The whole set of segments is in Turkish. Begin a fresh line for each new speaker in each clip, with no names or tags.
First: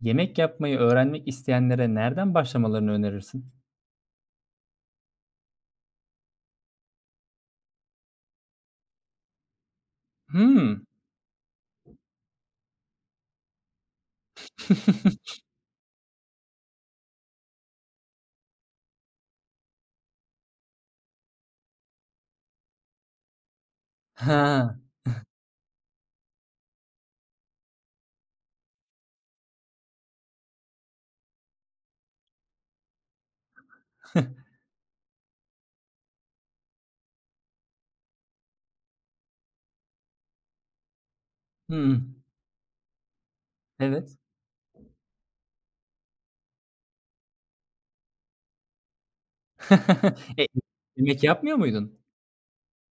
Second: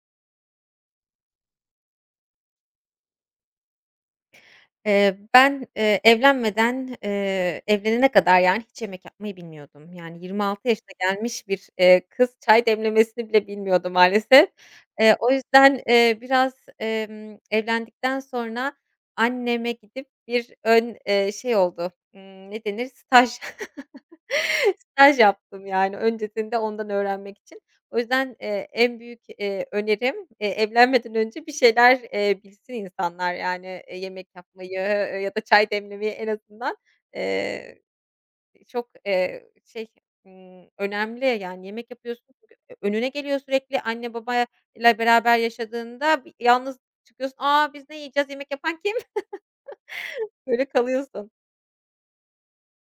Yemek yapmayı öğrenmek isteyenlere nereden başlamalarını önerirsin?
Ben, evlenene kadar yani hiç yemek yapmayı bilmiyordum. Yani 26
Hımm.
yaşına gelmiş bir, kız çay demlemesini bile bilmiyordu maalesef. O yüzden, biraz, evlendikten sonra anneme gidip bir şey oldu, ne denir, staj.
Ha.
Staj yaptım yani öncesinde ondan öğrenmek için. O yüzden, en büyük, önerim, evlenmeden önce bir şeyler, bilsin insanlar yani, yemek yapmayı ya da çay demlemeyi en azından. Eee, çok, şey, önemli yani yemek
Hımm.
yapıyorsun çünkü önüne geliyor sürekli anne
Evet.
babayla beraber yaşadığında bir yalnız çıkıyorsun. "A, biz ne yiyeceğiz? Yemek yapan kim?"
E,
Böyle
yemek
kalıyorsun.
yapmıyor muydun?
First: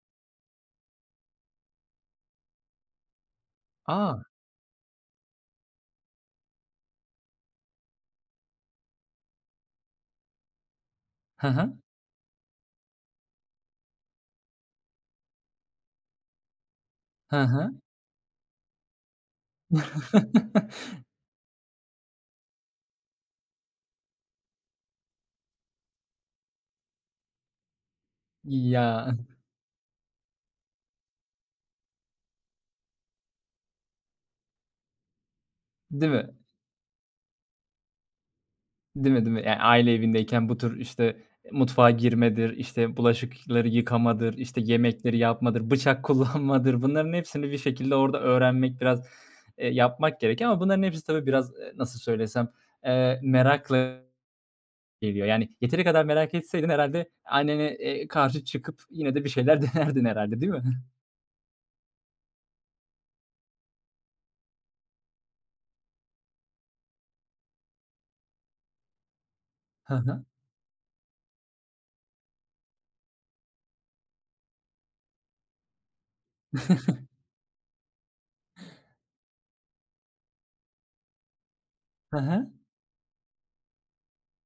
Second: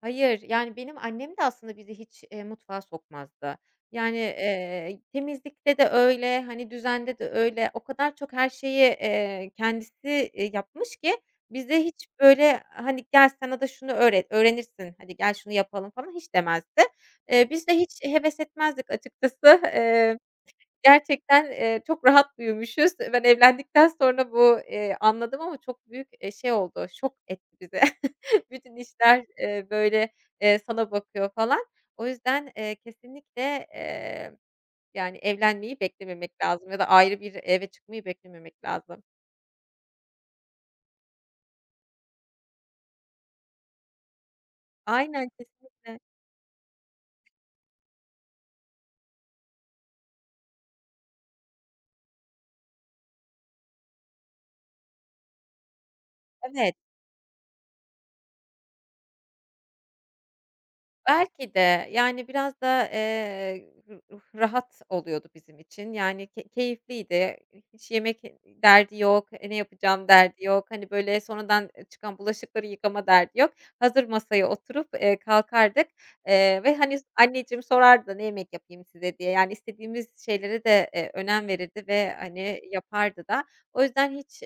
Hayır, yani, benim annem de aslında bizi hiç, mutfağa sokmazdı. Yani,
A!
temizlikte de öyle, hani, düzende de öyle. O kadar çok her şeyi, kendisi, yapmış ki
Hı hı.
bize hiç böyle, hani, "Gel sana da şunu öğret öğrenirsin, hadi gel şunu yapalım." falan hiç demezdi.
Hı
Biz
hı.
de hiç heves etmezdik açıkçası. Gerçekten, çok rahat büyümüşüz. Ben evlendikten sonra bu, anladım ama çok büyük, şey oldu, şok etti bizi. Bütün
Ya,
işler, böyle, sana bakıyor falan. O yüzden, kesinlikle, yani evlenmeyi
değil mi?
beklememek lazım ya da ayrı bir eve çıkmayı beklememek lazım.
Değil mi, değil mi? Yani aile evindeyken bu tür, işte, mutfağa girmedir, işte, bulaşıkları yıkamadır, işte, yemekleri
Aynen,
yapmadır,
kesinlikle.
bıçak kullanmadır bunların hepsini bir şekilde orada öğrenmek biraz, yapmak gerekiyor ama bunların hepsi tabii biraz, nasıl söylesem, merakla geliyor. Yani yeteri kadar merak etseydin
Evet.
herhalde annene, karşı çıkıp yine de bir şeyler denerdin herhalde, değil mi?
Belki de, yani, biraz da, rahat oluyordu bizim için. Yani, keyifliydi. Hiç yemek derdi yok, ne
Hı
yapacağım
hı.
derdi yok. Hani, böyle, sonradan, çıkan bulaşıkları yıkama derdi yok. Hazır masaya oturup, kalkardık, ve, hani, anneciğim sorardı "Ne yemek yapayım size?" diye. Yani, istediğimiz şeylere de, önem verirdi ve,
Hı hı.
hani, yapardı da. O yüzden hiç,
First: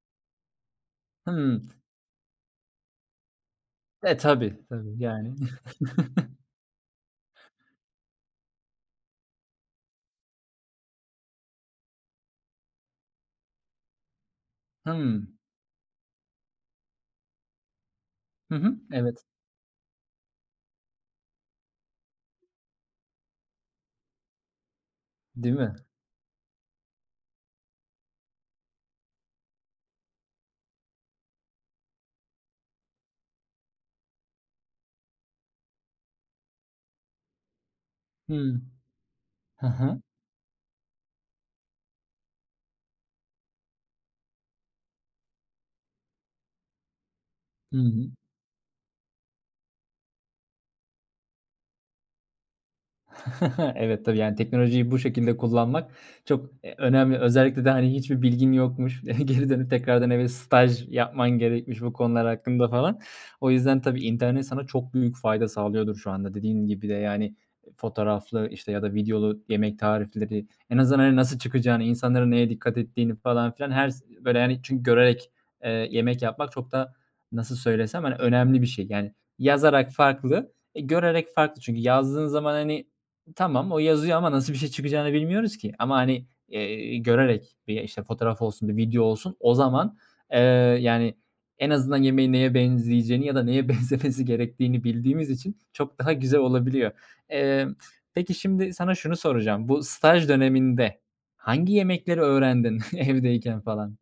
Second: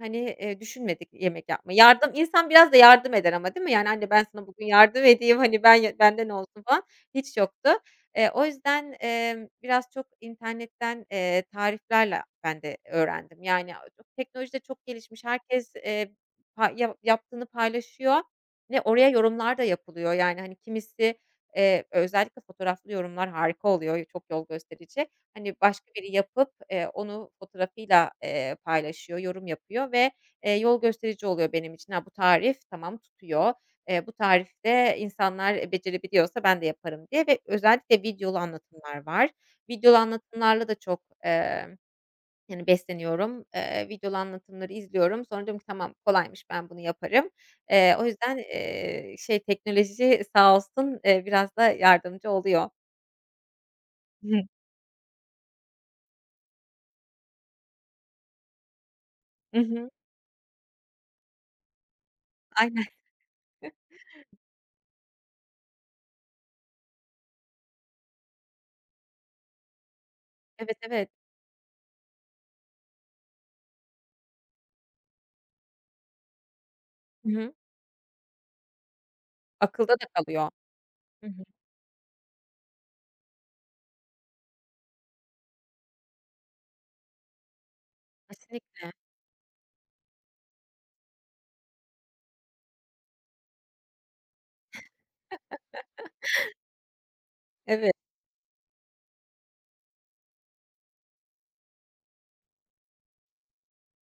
hani, düşünmedik yemek
Hımm.
yapmayı. Yardım insan biraz da yardım eder ama değil mi? Yani, "Anne,
E,
ben sana
tabii,
bugün
tabii,
yardım
yani.
edeyim, hani, ben ya benden olsun." falan hiç yoktu. O yüzden, biraz çok internetten, tariflerle ben de öğrendim. Yani, teknoloji de çok gelişmiş.
Hımm.
Herkes, ya yaptığını paylaşıyor
Hı
ve
hı.
oraya
Evet.
yorumlar da yapılıyor. Yani, hani, kimisi, özellikle fotoğraflı yorumlar harika oluyor, çok yol gösterici. Hani,
Değil mi?
başka biri yapıp, onu fotoğrafıyla, paylaşıyor, yorum yapıyor ve, yol gösterici oluyor benim için. "Ha, bu tarif tamam tutuyor. Bu tarifte insanlar, becerebiliyorsa ben de yaparım." diye ve özellikle videolu
Hımm.
anlatımlar var.
Hı
Videolu
hı.
anlatımlarla da çok, yani, besleniyorum. Videolu anlatımları izliyorum. Sonra diyorum ki, "Tamam, kolaymış, ben bunu yaparım."
Hı
O
hı.
yüzden, şey, teknoloji sağ olsun, biraz da yardımcı oluyor.
Evet, tabii, yani, teknolojiyi bu şekilde kullanmak çok, önemli. Özellikle de, hani, hiçbir bilgin yokmuş, geri
Hı
dönüp
hı.
tekrardan eve staj yapman gerekmiş bu konular hakkında
Aynen.
falan. O yüzden tabii internet sana çok büyük fayda sağlıyordur şu anda. Dediğin gibi de, yani, fotoğraflı, işte, ya da videolu yemek tarifleri,
Evet,
en azından,
evet.
hani, nasıl çıkacağını, insanların neye dikkat ettiğini falan filan her böyle, yani, çünkü görerek, yemek yapmak çok da
Hı hı.
nasıl söylesem, hani, önemli bir şey. Yani,
Akılda
yazarak
da kalıyor.
farklı, e,
Hı
görerek
hı.
farklı. Çünkü yazdığın zaman, hani, tamam, o yazıyor ama nasıl bir şey çıkacağını bilmiyoruz ki. Ama, hani, görerek bir, işte, fotoğraf olsun, bir
Kesinlikle.
video olsun o zaman, eee, yani, en azından yemeğin neye benzeyeceğini ya da neye benzemesi gerektiğini bildiğimiz için çok daha güzel olabiliyor. Emm,
Evet.
peki şimdi sana şunu soracağım. Bu staj döneminde hangi yemekleri öğrendin evdeyken falan?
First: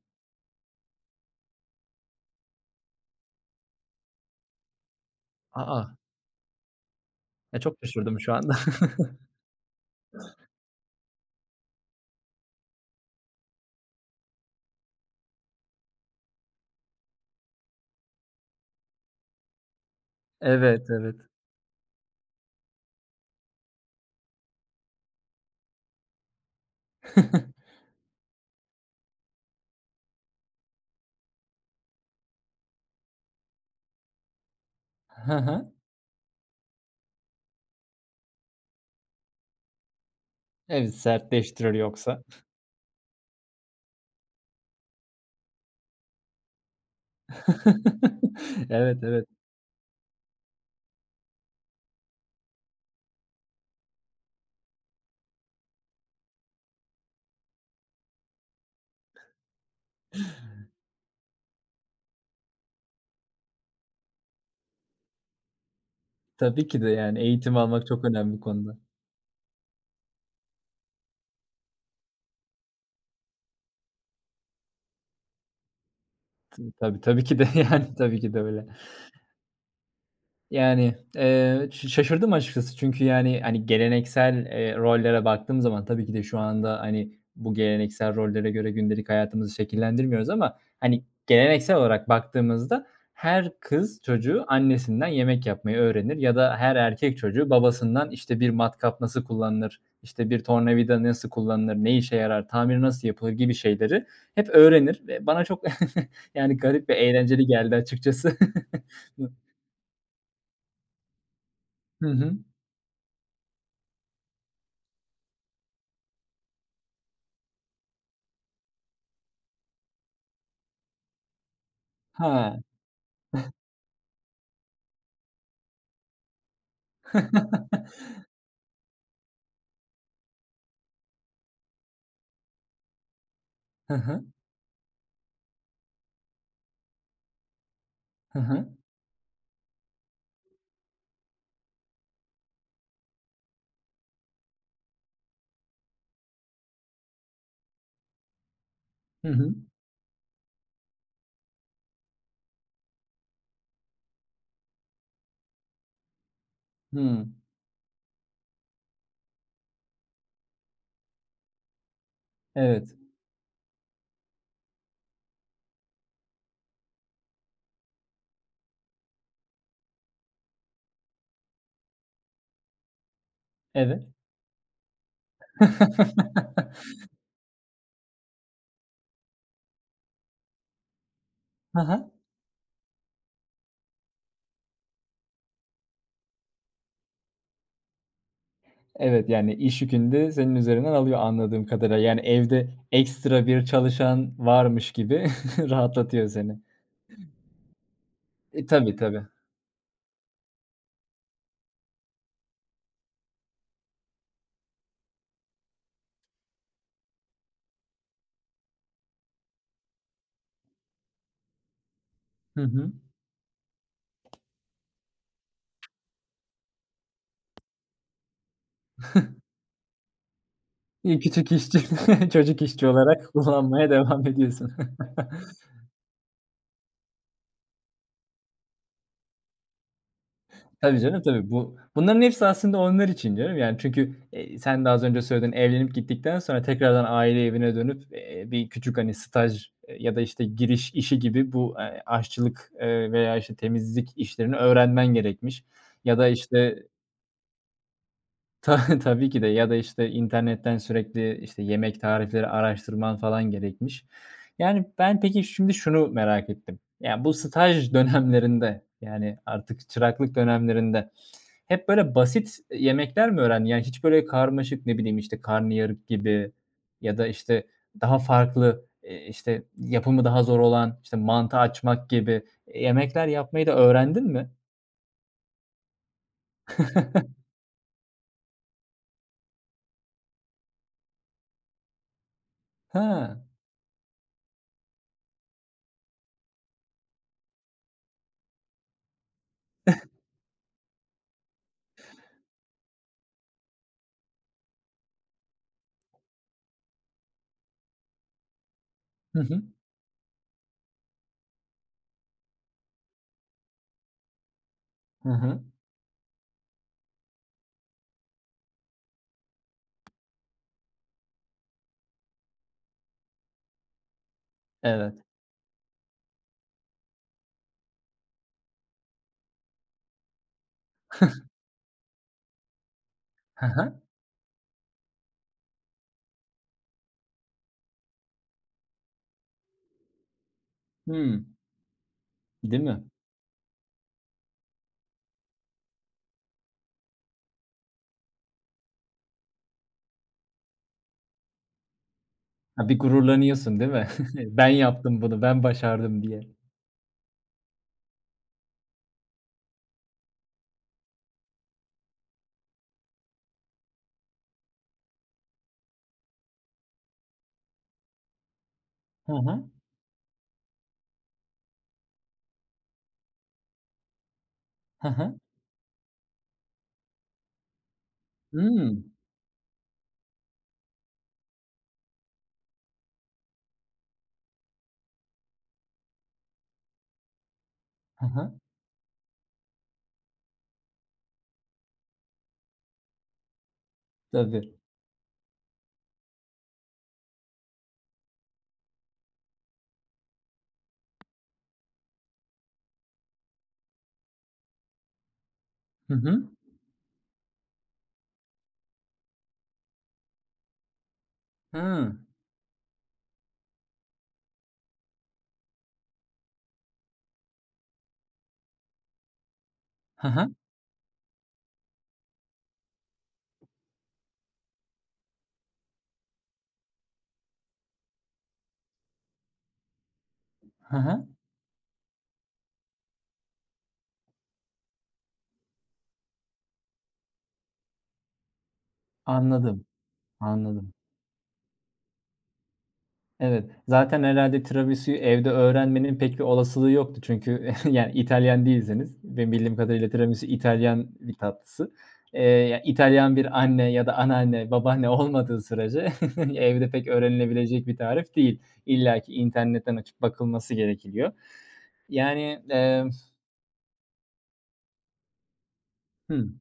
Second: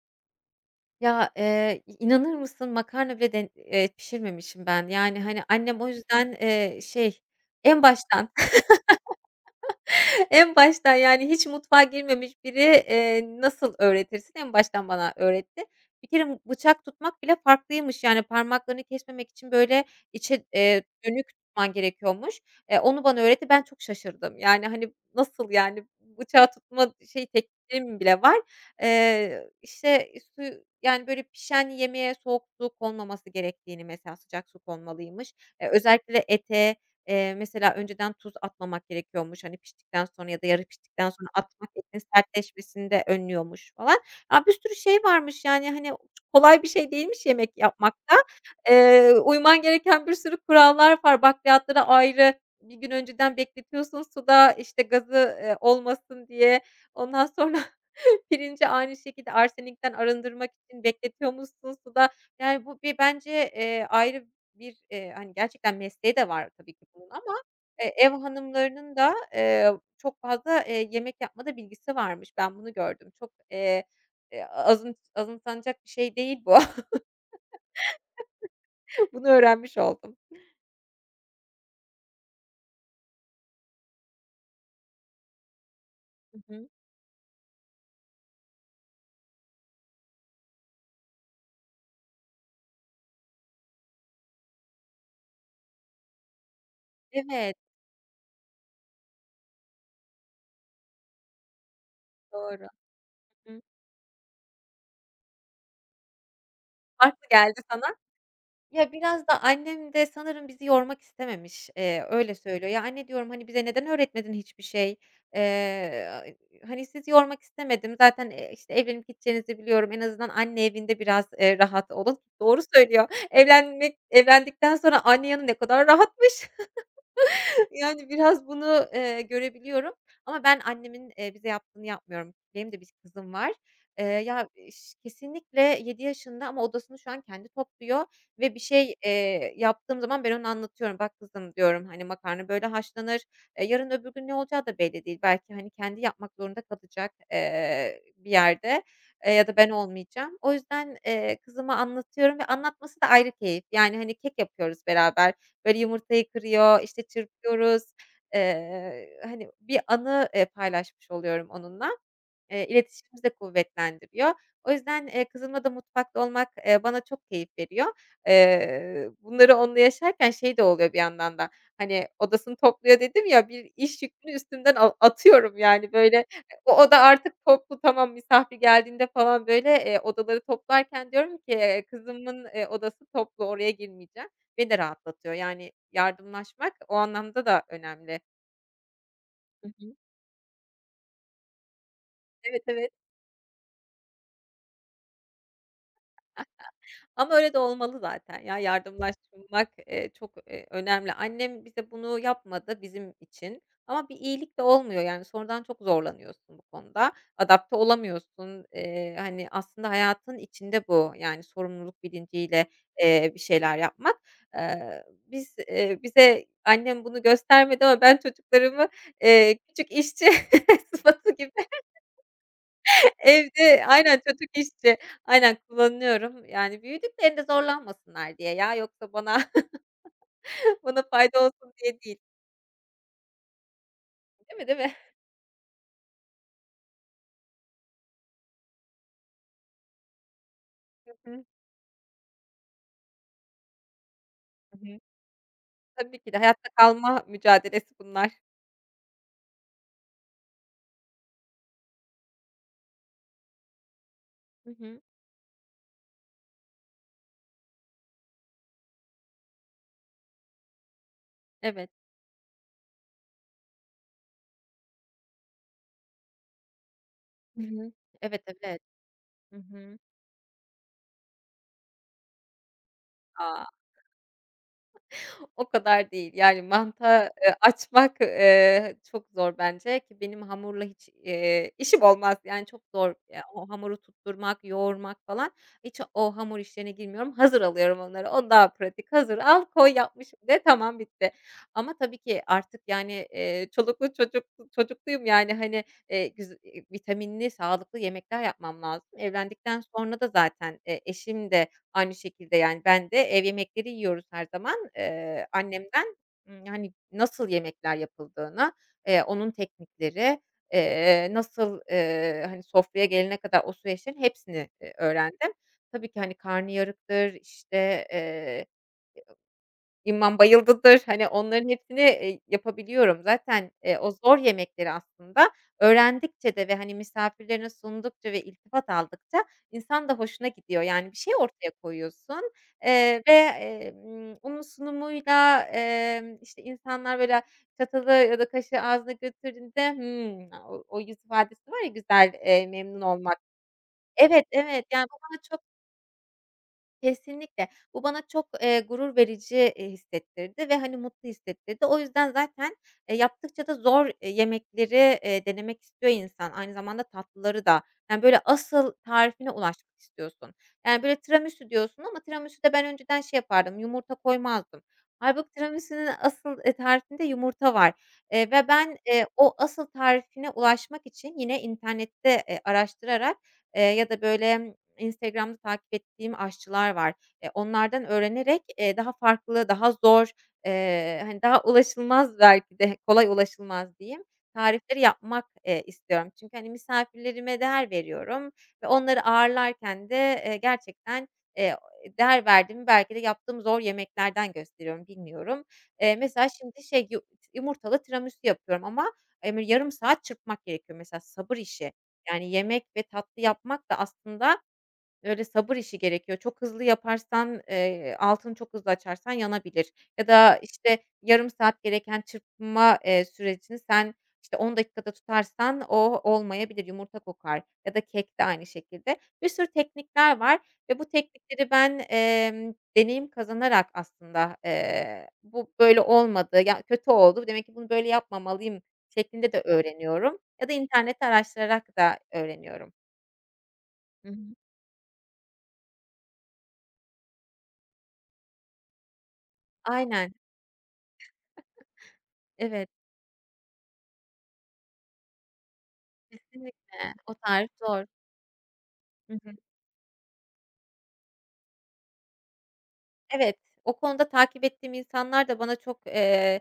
Ya, inanır mısın makarna bile den pişirmemişim ben. Yani, hani, annem o
A!
yüzden, şey,
Ya, çok
en
şaşırdım
baştan
şu anda.
en baştan, yani, hiç mutfağa girmemiş biri, nasıl öğretirsin? En baştan bana öğretti. Bir kere bıçak tutmak bile farklıymış, yani, parmaklarını kesmemek için, böyle, içe,
Evet, evet.
dönük tutman gerekiyormuş. Onu bana öğretti. Ben çok şaşırdım. Yani, hani, nasıl, yani, bıçağı tutma şey tekniğim bile var. İşte, su yani, böyle, pişen yemeğe soğuk su konmaması gerektiğini, mesela, sıcak su konmalıymış.
Hı
Eee,
hı.
özellikle ete, mesela önceden tuz atmamak gerekiyormuş, hani, piştikten sonra ya da yarı
Evet,
piştikten sonra atmak
sertleştirir
etin
yoksa.
sertleşmesini de önlüyormuş falan. Ya, bir sürü şey varmış, yani, hani, kolay bir şey değilmiş yemek yapmak da.
Evet,
Eee,
evet.
uyman gereken bir sürü kurallar var. Bakliyatları ayrı, bir gün önceden bekletiyorsun suda, işte, gazı, olmasın diye. Ondan sonra pirinci aynı şekilde arsenikten arındırmak için bekletiyormuşsun suda. Yani, bu bir bence, ayrı bir, hani, gerçekten mesleği de var
Tabii
tabii
ki
ki
de
bunun
yani
ama,
eğitim almak çok
ev
önemli bu konuda.
hanımlarının da, çok fazla, yemek yapmada bilgisi varmış. Ben bunu gördüm. Çok, azımsanacak bir şey değil bu.
T tabii, tabii ki de yani tabii ki de öyle.
Bunu öğrenmiş oldum.
Yani, ş şaşırdım açıkçası çünkü, yani, hani, geleneksel, rollere baktığım zaman tabii ki de
Hı
şu
hı.
anda, hani, bu geleneksel rollere göre gündelik hayatımızı şekillendirmiyoruz ama, hani, geleneksel olarak baktığımızda her kız çocuğu annesinden yemek yapmayı öğrenir ya da her erkek çocuğu
Evet,
babasından, işte, bir matkap nasıl kullanılır, işte, bir tornavida nasıl kullanılır, ne işe yarar,
doğru.
tamiri nasıl yapılır
Hı
gibi
hı.
şeyleri hep öğrenir ve bana çok, yani, garip ve
Farklı
eğlenceli
geldi
geldi
sana.
açıkçası.
Ya, biraz da annem de sanırım bizi yormak istememiş,
Hı
öyle
hı.
söylüyor. "Ya, anne," diyorum, "hani, bize neden öğretmedin hiçbir şey? Eee, hani, sizi yormak istemedim. Zaten, işte, evlenip gideceğinizi biliyorum. En azından anne evinde biraz, rahat olun."
Ha.
Doğru söylüyor. Evlendikten sonra anne yanı ne kadar rahatmış. Yani, biraz bunu, görebiliyorum ama ben annemin, bize yaptığını yapmıyorum. Benim de bir kızım var.
Hı
Eee,
hı.
ya, iş kesinlikle 7 yaşında ama odasını şu an kendi topluyor
Hı
ve bir
hı.
şey, yaptığım zaman ben onu anlatıyorum. "Bak kızım," diyorum, "hani, makarna böyle haşlanır. Yarın öbür gün ne olacağı da belli değil. Belki, hani, kendi yapmak zorunda kalacak, bir yerde,
Hı
ya
hı.
da ben olmayacağım." O yüzden, kızıma anlatıyorum ve anlatması da ayrı keyif. Yani, hani, kek yapıyoruz beraber. Böyle yumurtayı kırıyor, işte,
Hımm.
çırpıyoruz. Hani, bir anı, paylaşmış oluyorum onunla.
Evet.
İletişimimizi de kuvvetlendiriyor. O yüzden, kızımla da mutfakta olmak, bana çok keyif veriyor. Bunları onunla yaşarken şey de oluyor bir yandan da, hani, odasını topluyor dedim ya, bir iş
Evet.
yükünü üstümden atıyorum yani, böyle, o oda artık toplu, tamam, misafir geldiğinde falan, böyle, odaları toplarken diyorum ki,
Hı hı.
kızımın, odası toplu, oraya girmeyeceğim. Beni de rahatlatıyor. Yani yardımlaşmak o anlamda da önemli.
Evet, yani,
Hı
iş
hı.
yükünü de senin üzerinden alıyor anladığım kadarıyla. Yani,
Evet,
evde
evet.
ekstra bir çalışan varmış gibi rahatlatıyor seni.
Ama öyle de olmalı zaten ya,
E, tabii, tabii.
yardımlaşmak, çok, önemli. Annem bize bunu yapmadı bizim için ama bir iyilik de olmuyor yani sonradan çok zorlanıyorsun bu konuda. Adapte olamıyorsun. Hani, aslında hayatın içinde bu yani sorumluluk
Hı
bilinciyle,
hı.
bir şeyler yapmak. Bize annem bunu göstermedi ama ben çocuklarımı, küçük işçi
Bir
sıfatı gibi.
küçük işçi, çocuk işçi olarak
Evde
kullanmaya
aynen
devam
çocuk
ediyorsun.
işçi. Aynen kullanıyorum. Yani büyüdüklerinde zorlanmasınlar diye ya, yoksa bana
Tabii
bana
canım,
fayda
tabii.
olsun
Bu
diye değil.
bunların hepsi aslında onlar için canım. Yani çünkü,
Değil mi, değil
sen de
mi?
az önce söyledin, evlenip gittikten sonra tekrardan aile evine dönüp, bir küçük, hani, staj, ya da, işte, giriş
Hı
işi
hı.
gibi bu, aşçılık, veya, işte, temizlik işlerini
Hı hı.
öğrenmen gerekmiş
Tabii
ya da,
ki de hayatta
işte,
kalma mücadelesi bunlar.
Tabii ki de ya da, işte, internetten sürekli, işte, yemek tarifleri araştırman falan gerekmiş.
Hı
Yani,
hı.
ben peki şimdi şunu merak ettim. Ya, bu staj dönemlerinde, yani, artık çıraklık dönemlerinde hep
Evet.
böyle basit yemekler mi öğrendin? Yani, hiç böyle karmaşık, ne bileyim, işte, karnıyarık gibi ya da,
Hı
işte,
hı.
daha
Evet, evet.
farklı,
Hı
işte,
hı.
yapımı daha zor olan, işte, mantı açmak gibi yemekler
A!
yapmayı da öğrendin mi?
O kadar değil. Yani mantığa, açmak, çok zor bence ki benim hamurla hiç, işim olmaz. Yani çok zor,
Ha.
ya, o hamuru tutturmak, yoğurmak falan. Hiç o hamur işlerine girmiyorum. Hazır alıyorum onları. O daha pratik. Hazır al, koy, yapmışım de, tamam, bitti. Ama tabii ki artık, yani, çoluklu çocuklu çocukluyum, yani, hani, güz vitaminli, sağlıklı yemekler yapmam lazım.
Hı hı.
Evlendikten sonra da zaten, eşim de, aynı şekilde, yani, ben de ev yemekleri yiyoruz her zaman.
Hı
Eee,
hı.
annemden, hani, nasıl yemekler yapıldığını, onun teknikleri, nasıl, hani, sofraya gelene kadar o süreçlerin hepsini,
Evet.
öğrendim. Tabii ki, hani, karnıyarıktır, işte, İmam Bayıldı'dır, hani, onların hepsini, yapabiliyorum.
Hı
Zaten,
hı.
o zor yemekleri aslında öğrendikçe de ve, hani, misafirlerine sundukça ve iltifat aldıkça insan da hoşuna gidiyor. Yani, bir şey
Hımm.
ortaya koyuyorsun,
Değil mi?
ve, onun sunumuyla, işte, insanlar, böyle, çatalı ya da kaşığı ağzına götürdüğünde, o o yüz ifadesi var ya güzel,
Ha, bir
memnun olmak.
gururlanıyorsun, değil mi?
Evet,
"Ben
evet, yani, bu
yaptım
bana
bunu,
çok.
ben başardım." diye.
Kesinlikle. Bu bana çok, gurur verici, hissettirdi ve, hani, mutlu hissettirdi. O yüzden zaten, yaptıkça da zor, yemekleri, denemek istiyor insan. Aynı zamanda tatlıları da. Yani, böyle, asıl
Hı
tarifine
hı.
ulaşmak istiyorsun. Yani, böyle, tiramisu diyorsun ama tiramisu'da ben önceden şey yapardım, yumurta koymazdım.
Hı hı.
Hâlbuki tiramisu'nun asıl, tarifinde yumurta var, ve ben,
Hımm.
o asıl tarifine ulaşmak için yine internette, araştırarak, ya da, böyle, Instagram'da takip ettiğim aşçılar var. Onlardan
Hı hı.
öğrenerek, daha farklı, daha zor, hani, daha ulaşılmaz belki de, kolay ulaşılmaz diyeyim,
Tabii.
tarifleri yapmak, istiyorum. Çünkü, hani, misafirlerime değer veriyorum ve onları ağırlarken de, gerçekten, eee, değer verdiğimi belki de yaptığım zor yemeklerden gösteriyorum, bilmiyorum.
Hı
Mesela
hı.
şimdi şey, yumurtalı tiramisu yapıyorum ama, yarım saat çırpmak gerekiyor mesela, sabır işi.
Hıı.
Yani yemek ve tatlı yapmak da aslında öyle sabır işi gerekiyor. Çok hızlı yaparsan, altını çok hızlı açarsan yanabilir ya
Hı hı.
da, işte, yarım saat gereken çırpma, sürecini sen, işte, 10 dakikada tutarsan o olmayabilir, yumurta kokar ya da kek de aynı şekilde. Bir sürü teknikler var
Hı
ve bu
hı.
teknikleri ben, deneyim kazanarak aslında, bu böyle olmadı, ya, kötü oldu, demek ki bunu böyle yapmamalıyım şeklinde de
Anladım,
öğreniyorum ya da
anladım.
internette araştırarak da öğreniyorum.
Evet, zaten
Hı hı.
herhâlde tiramisu'yu evde öğrenmenin pek bir olasılığı yoktu çünkü yani İtalyan değilseniz, benim bildiğim kadarıyla
Aynen,
tiramisu İtalyan bir tatlısı. Ya,
evet.
İtalyan bir anne ya da anneanne, babaanne olmadığı sürece evde pek
Kesinlikle. O tarif
öğrenilebilecek bir
zor.
tarif değil. İllaki
Hı.
internetten açıp bakılması gerekiliyor. Yani, emm.
Evet, o konuda takip ettiğim insanlar da bana çok,
Hımm.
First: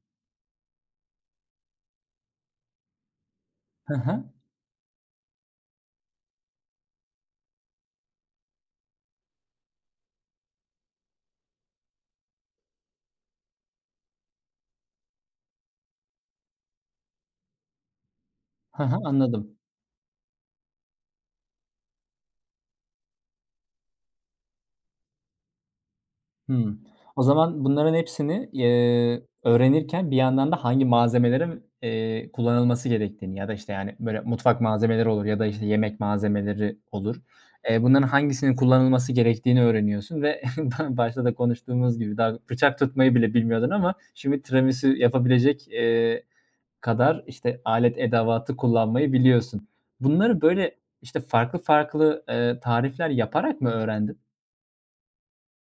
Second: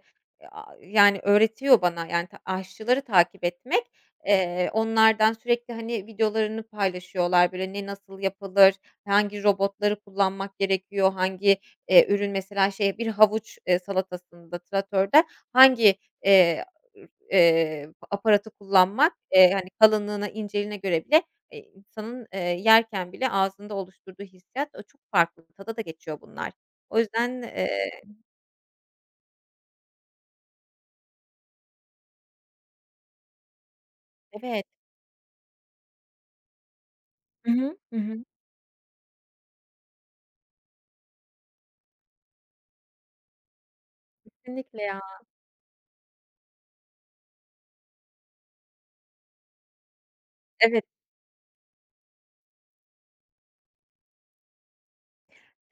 yani, öğretiyor bana, yani, aşçıları takip etmek.
Hı hı.
Onlardan sürekli, hani, videolarını paylaşıyorlar, böyle, ne nasıl yapılır, hangi robotları kullanmak gerekiyor, hangi, ürün mesela şey bir havuç, salatasında tratörde hangi, eee, aparatı
Hı hı,
kullanmak,
anladım.
hani, kalınlığına, inceliğine göre bile, insanın, yerken bile ağzında oluşturduğu hissiyat, o çok farklı, tada da geçiyor bunlar.
Hımm.
O
O
yüzden,
zaman
eee
bunların hepsini, öğrenirken bir yandan da hangi malzemelerin, kullanılması gerektiğini ya da, işte, yani, böyle mutfak
Evet.
malzemeleri olur ya da, işte, yemek malzemeleri olur.
Hı hı. Hı
Bunların
hı.
hangisinin kullanılması gerektiğini öğreniyorsun ve ba başta da konuştuğumuz gibi daha bıçak tutmayı bile bilmiyordun ama şimdi
Kesinlikle
tiramisu
ya.
yapabilecek, kadar, işte, alet edevatı kullanmayı biliyorsun. Bunları böyle,
Evet.
işte, farklı farklı, tarifler yaparak mı öğrendin?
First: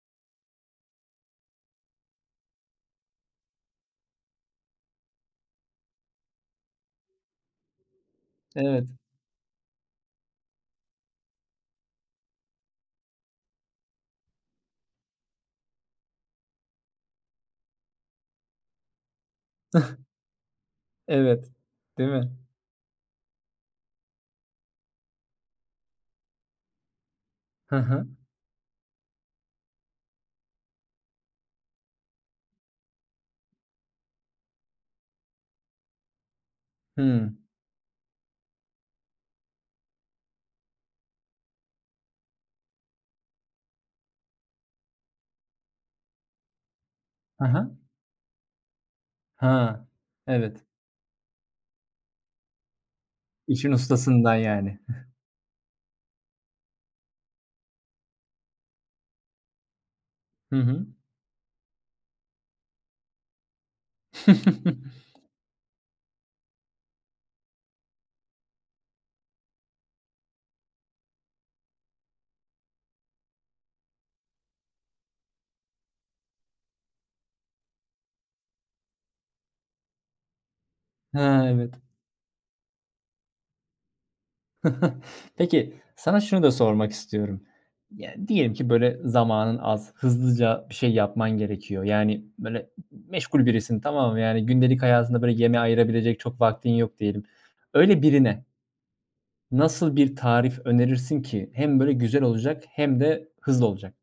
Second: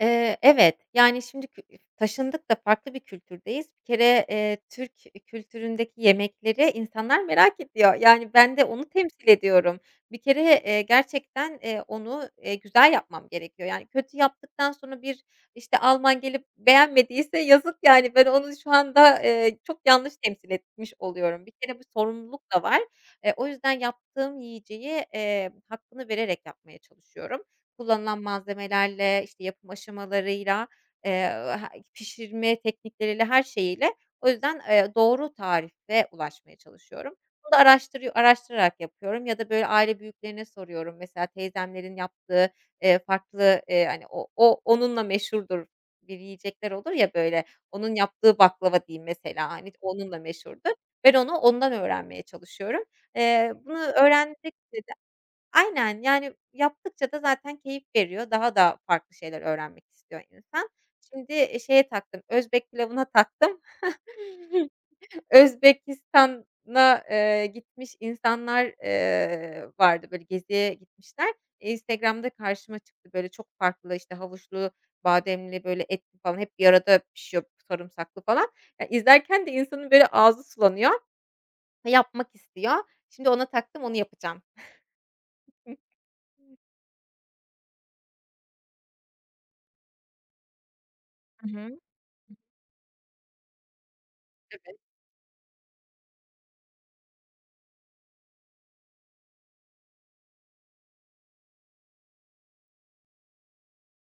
Evet, yani, şimdi taşındık da farklı bir kültürdeyiz. Bir kere, Türk kültüründeki yemekleri insanlar merak ediyor. Yani, ben de onu
Evet,
temsil ediyorum. Bir kere, gerçekten, onu, güzel yapmam gerekiyor. Yani, kötü yaptıktan sonra bir, işte, Alman gelip beğenmediyse yazık, yani. Ben onu şu anda, çok yanlış temsil etmiş oluyorum. Bir
evet.
kere bu
Değil mi?
sorumluluk da var. O yüzden yaptığım yiyeceği, hakkını vererek yapmaya çalışıyorum
Hı hı.
kullanılan malzemelerle, işte, yapım aşamalarıyla, eee, ha pişirme teknikleriyle, her şeyiyle. O yüzden, doğru tarife ulaşmaya çalışıyorum.
Hımm.
Bunu da araştırarak yapıyorum ya da, böyle, aile büyüklerine soruyorum. Mesela teyzemlerin yaptığı, farklı, hani, o o onunla meşhurdur bir yiyecekler olur ya, böyle,
Hı hı.
onun yaptığı baklava diyeyim mesela, hani,
Ha,
onunla
evet.
meşhurdur. Ben onu ondan öğrenmeye çalışıyorum.
İşin
Bunu öğren
ustasından yani.
Aynen, yani, yaptıkça da zaten keyif veriyor. Daha da farklı şeyler öğrenmek istiyor
Hı
insan.
hı.
Şimdi, şeye taktım, Özbek pilavına taktım. Özbekistan'a, gitmiş insanlar, vardı, böyle, geziye gitmişler. Instagram'da karşıma çıktı, böyle, çok farklı, işte, havuçlu, bademli, böyle, etli falan hep bir arada pişiyor, sarımsaklı falan. Ya, izlerken de insanın, böyle, ağzı sulanıyor
Ha, evet.
ve yapmak istiyor. Şimdi ona taktım, onu yapacağım.
Peki, sana şunu da sormak istiyorum. Ya, diyelim ki böyle zamanın az, hızlıca bir şey yapman gerekiyor. Yani, böyle meşgul birisin, tamam mı? Yani
Hı hı.
gündelik hayatında böyle yeme ayırabilecek çok vaktin yok diyelim. Öyle birine nasıl bir tarif önerirsin ki hem böyle güzel olacak hem de hızlı olacak?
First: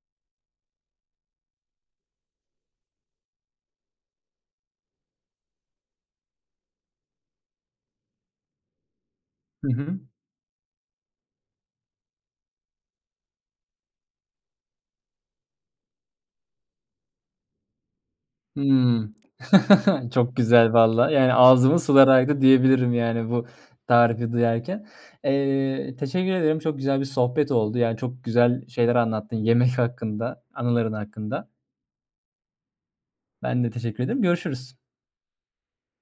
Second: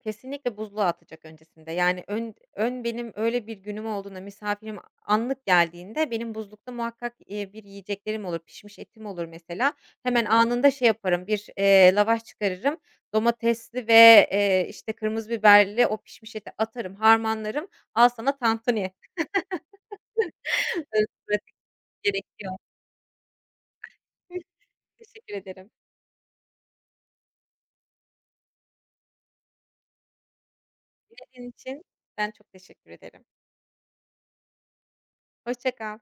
Kesinlikle buzluğa atacak öncesinde. Yani, ön ön benim öyle bir günüm olduğunda, misafirim anlık geldiğinde benim buzlukta muhakkak, bir yiyeceklerim olur, pişmiş etim olur mesela.
Hı hı.
Hemen anında şey yaparım, bir, lavaş çıkarırım, domatesli ve, işte, kırmızı biberli o pişmiş eti atarım, harmanlarım. Al sana tantuni.
Hımm. Çok güzel
Böyle
valla. Yani
pratik
ağzımın suları aktı
gerekiyor.
diyebilirim yani bu tarifi duyarken.
Teşekkür ederim.
Teşekkür ederim. Çok güzel bir sohbet oldu. Yani çok güzel şeyler anlattın yemek hakkında, anıların hakkında.
Senin için ben çok teşekkür ederim.
Ben de teşekkür ederim. Görüşürüz.
Hoşça kal.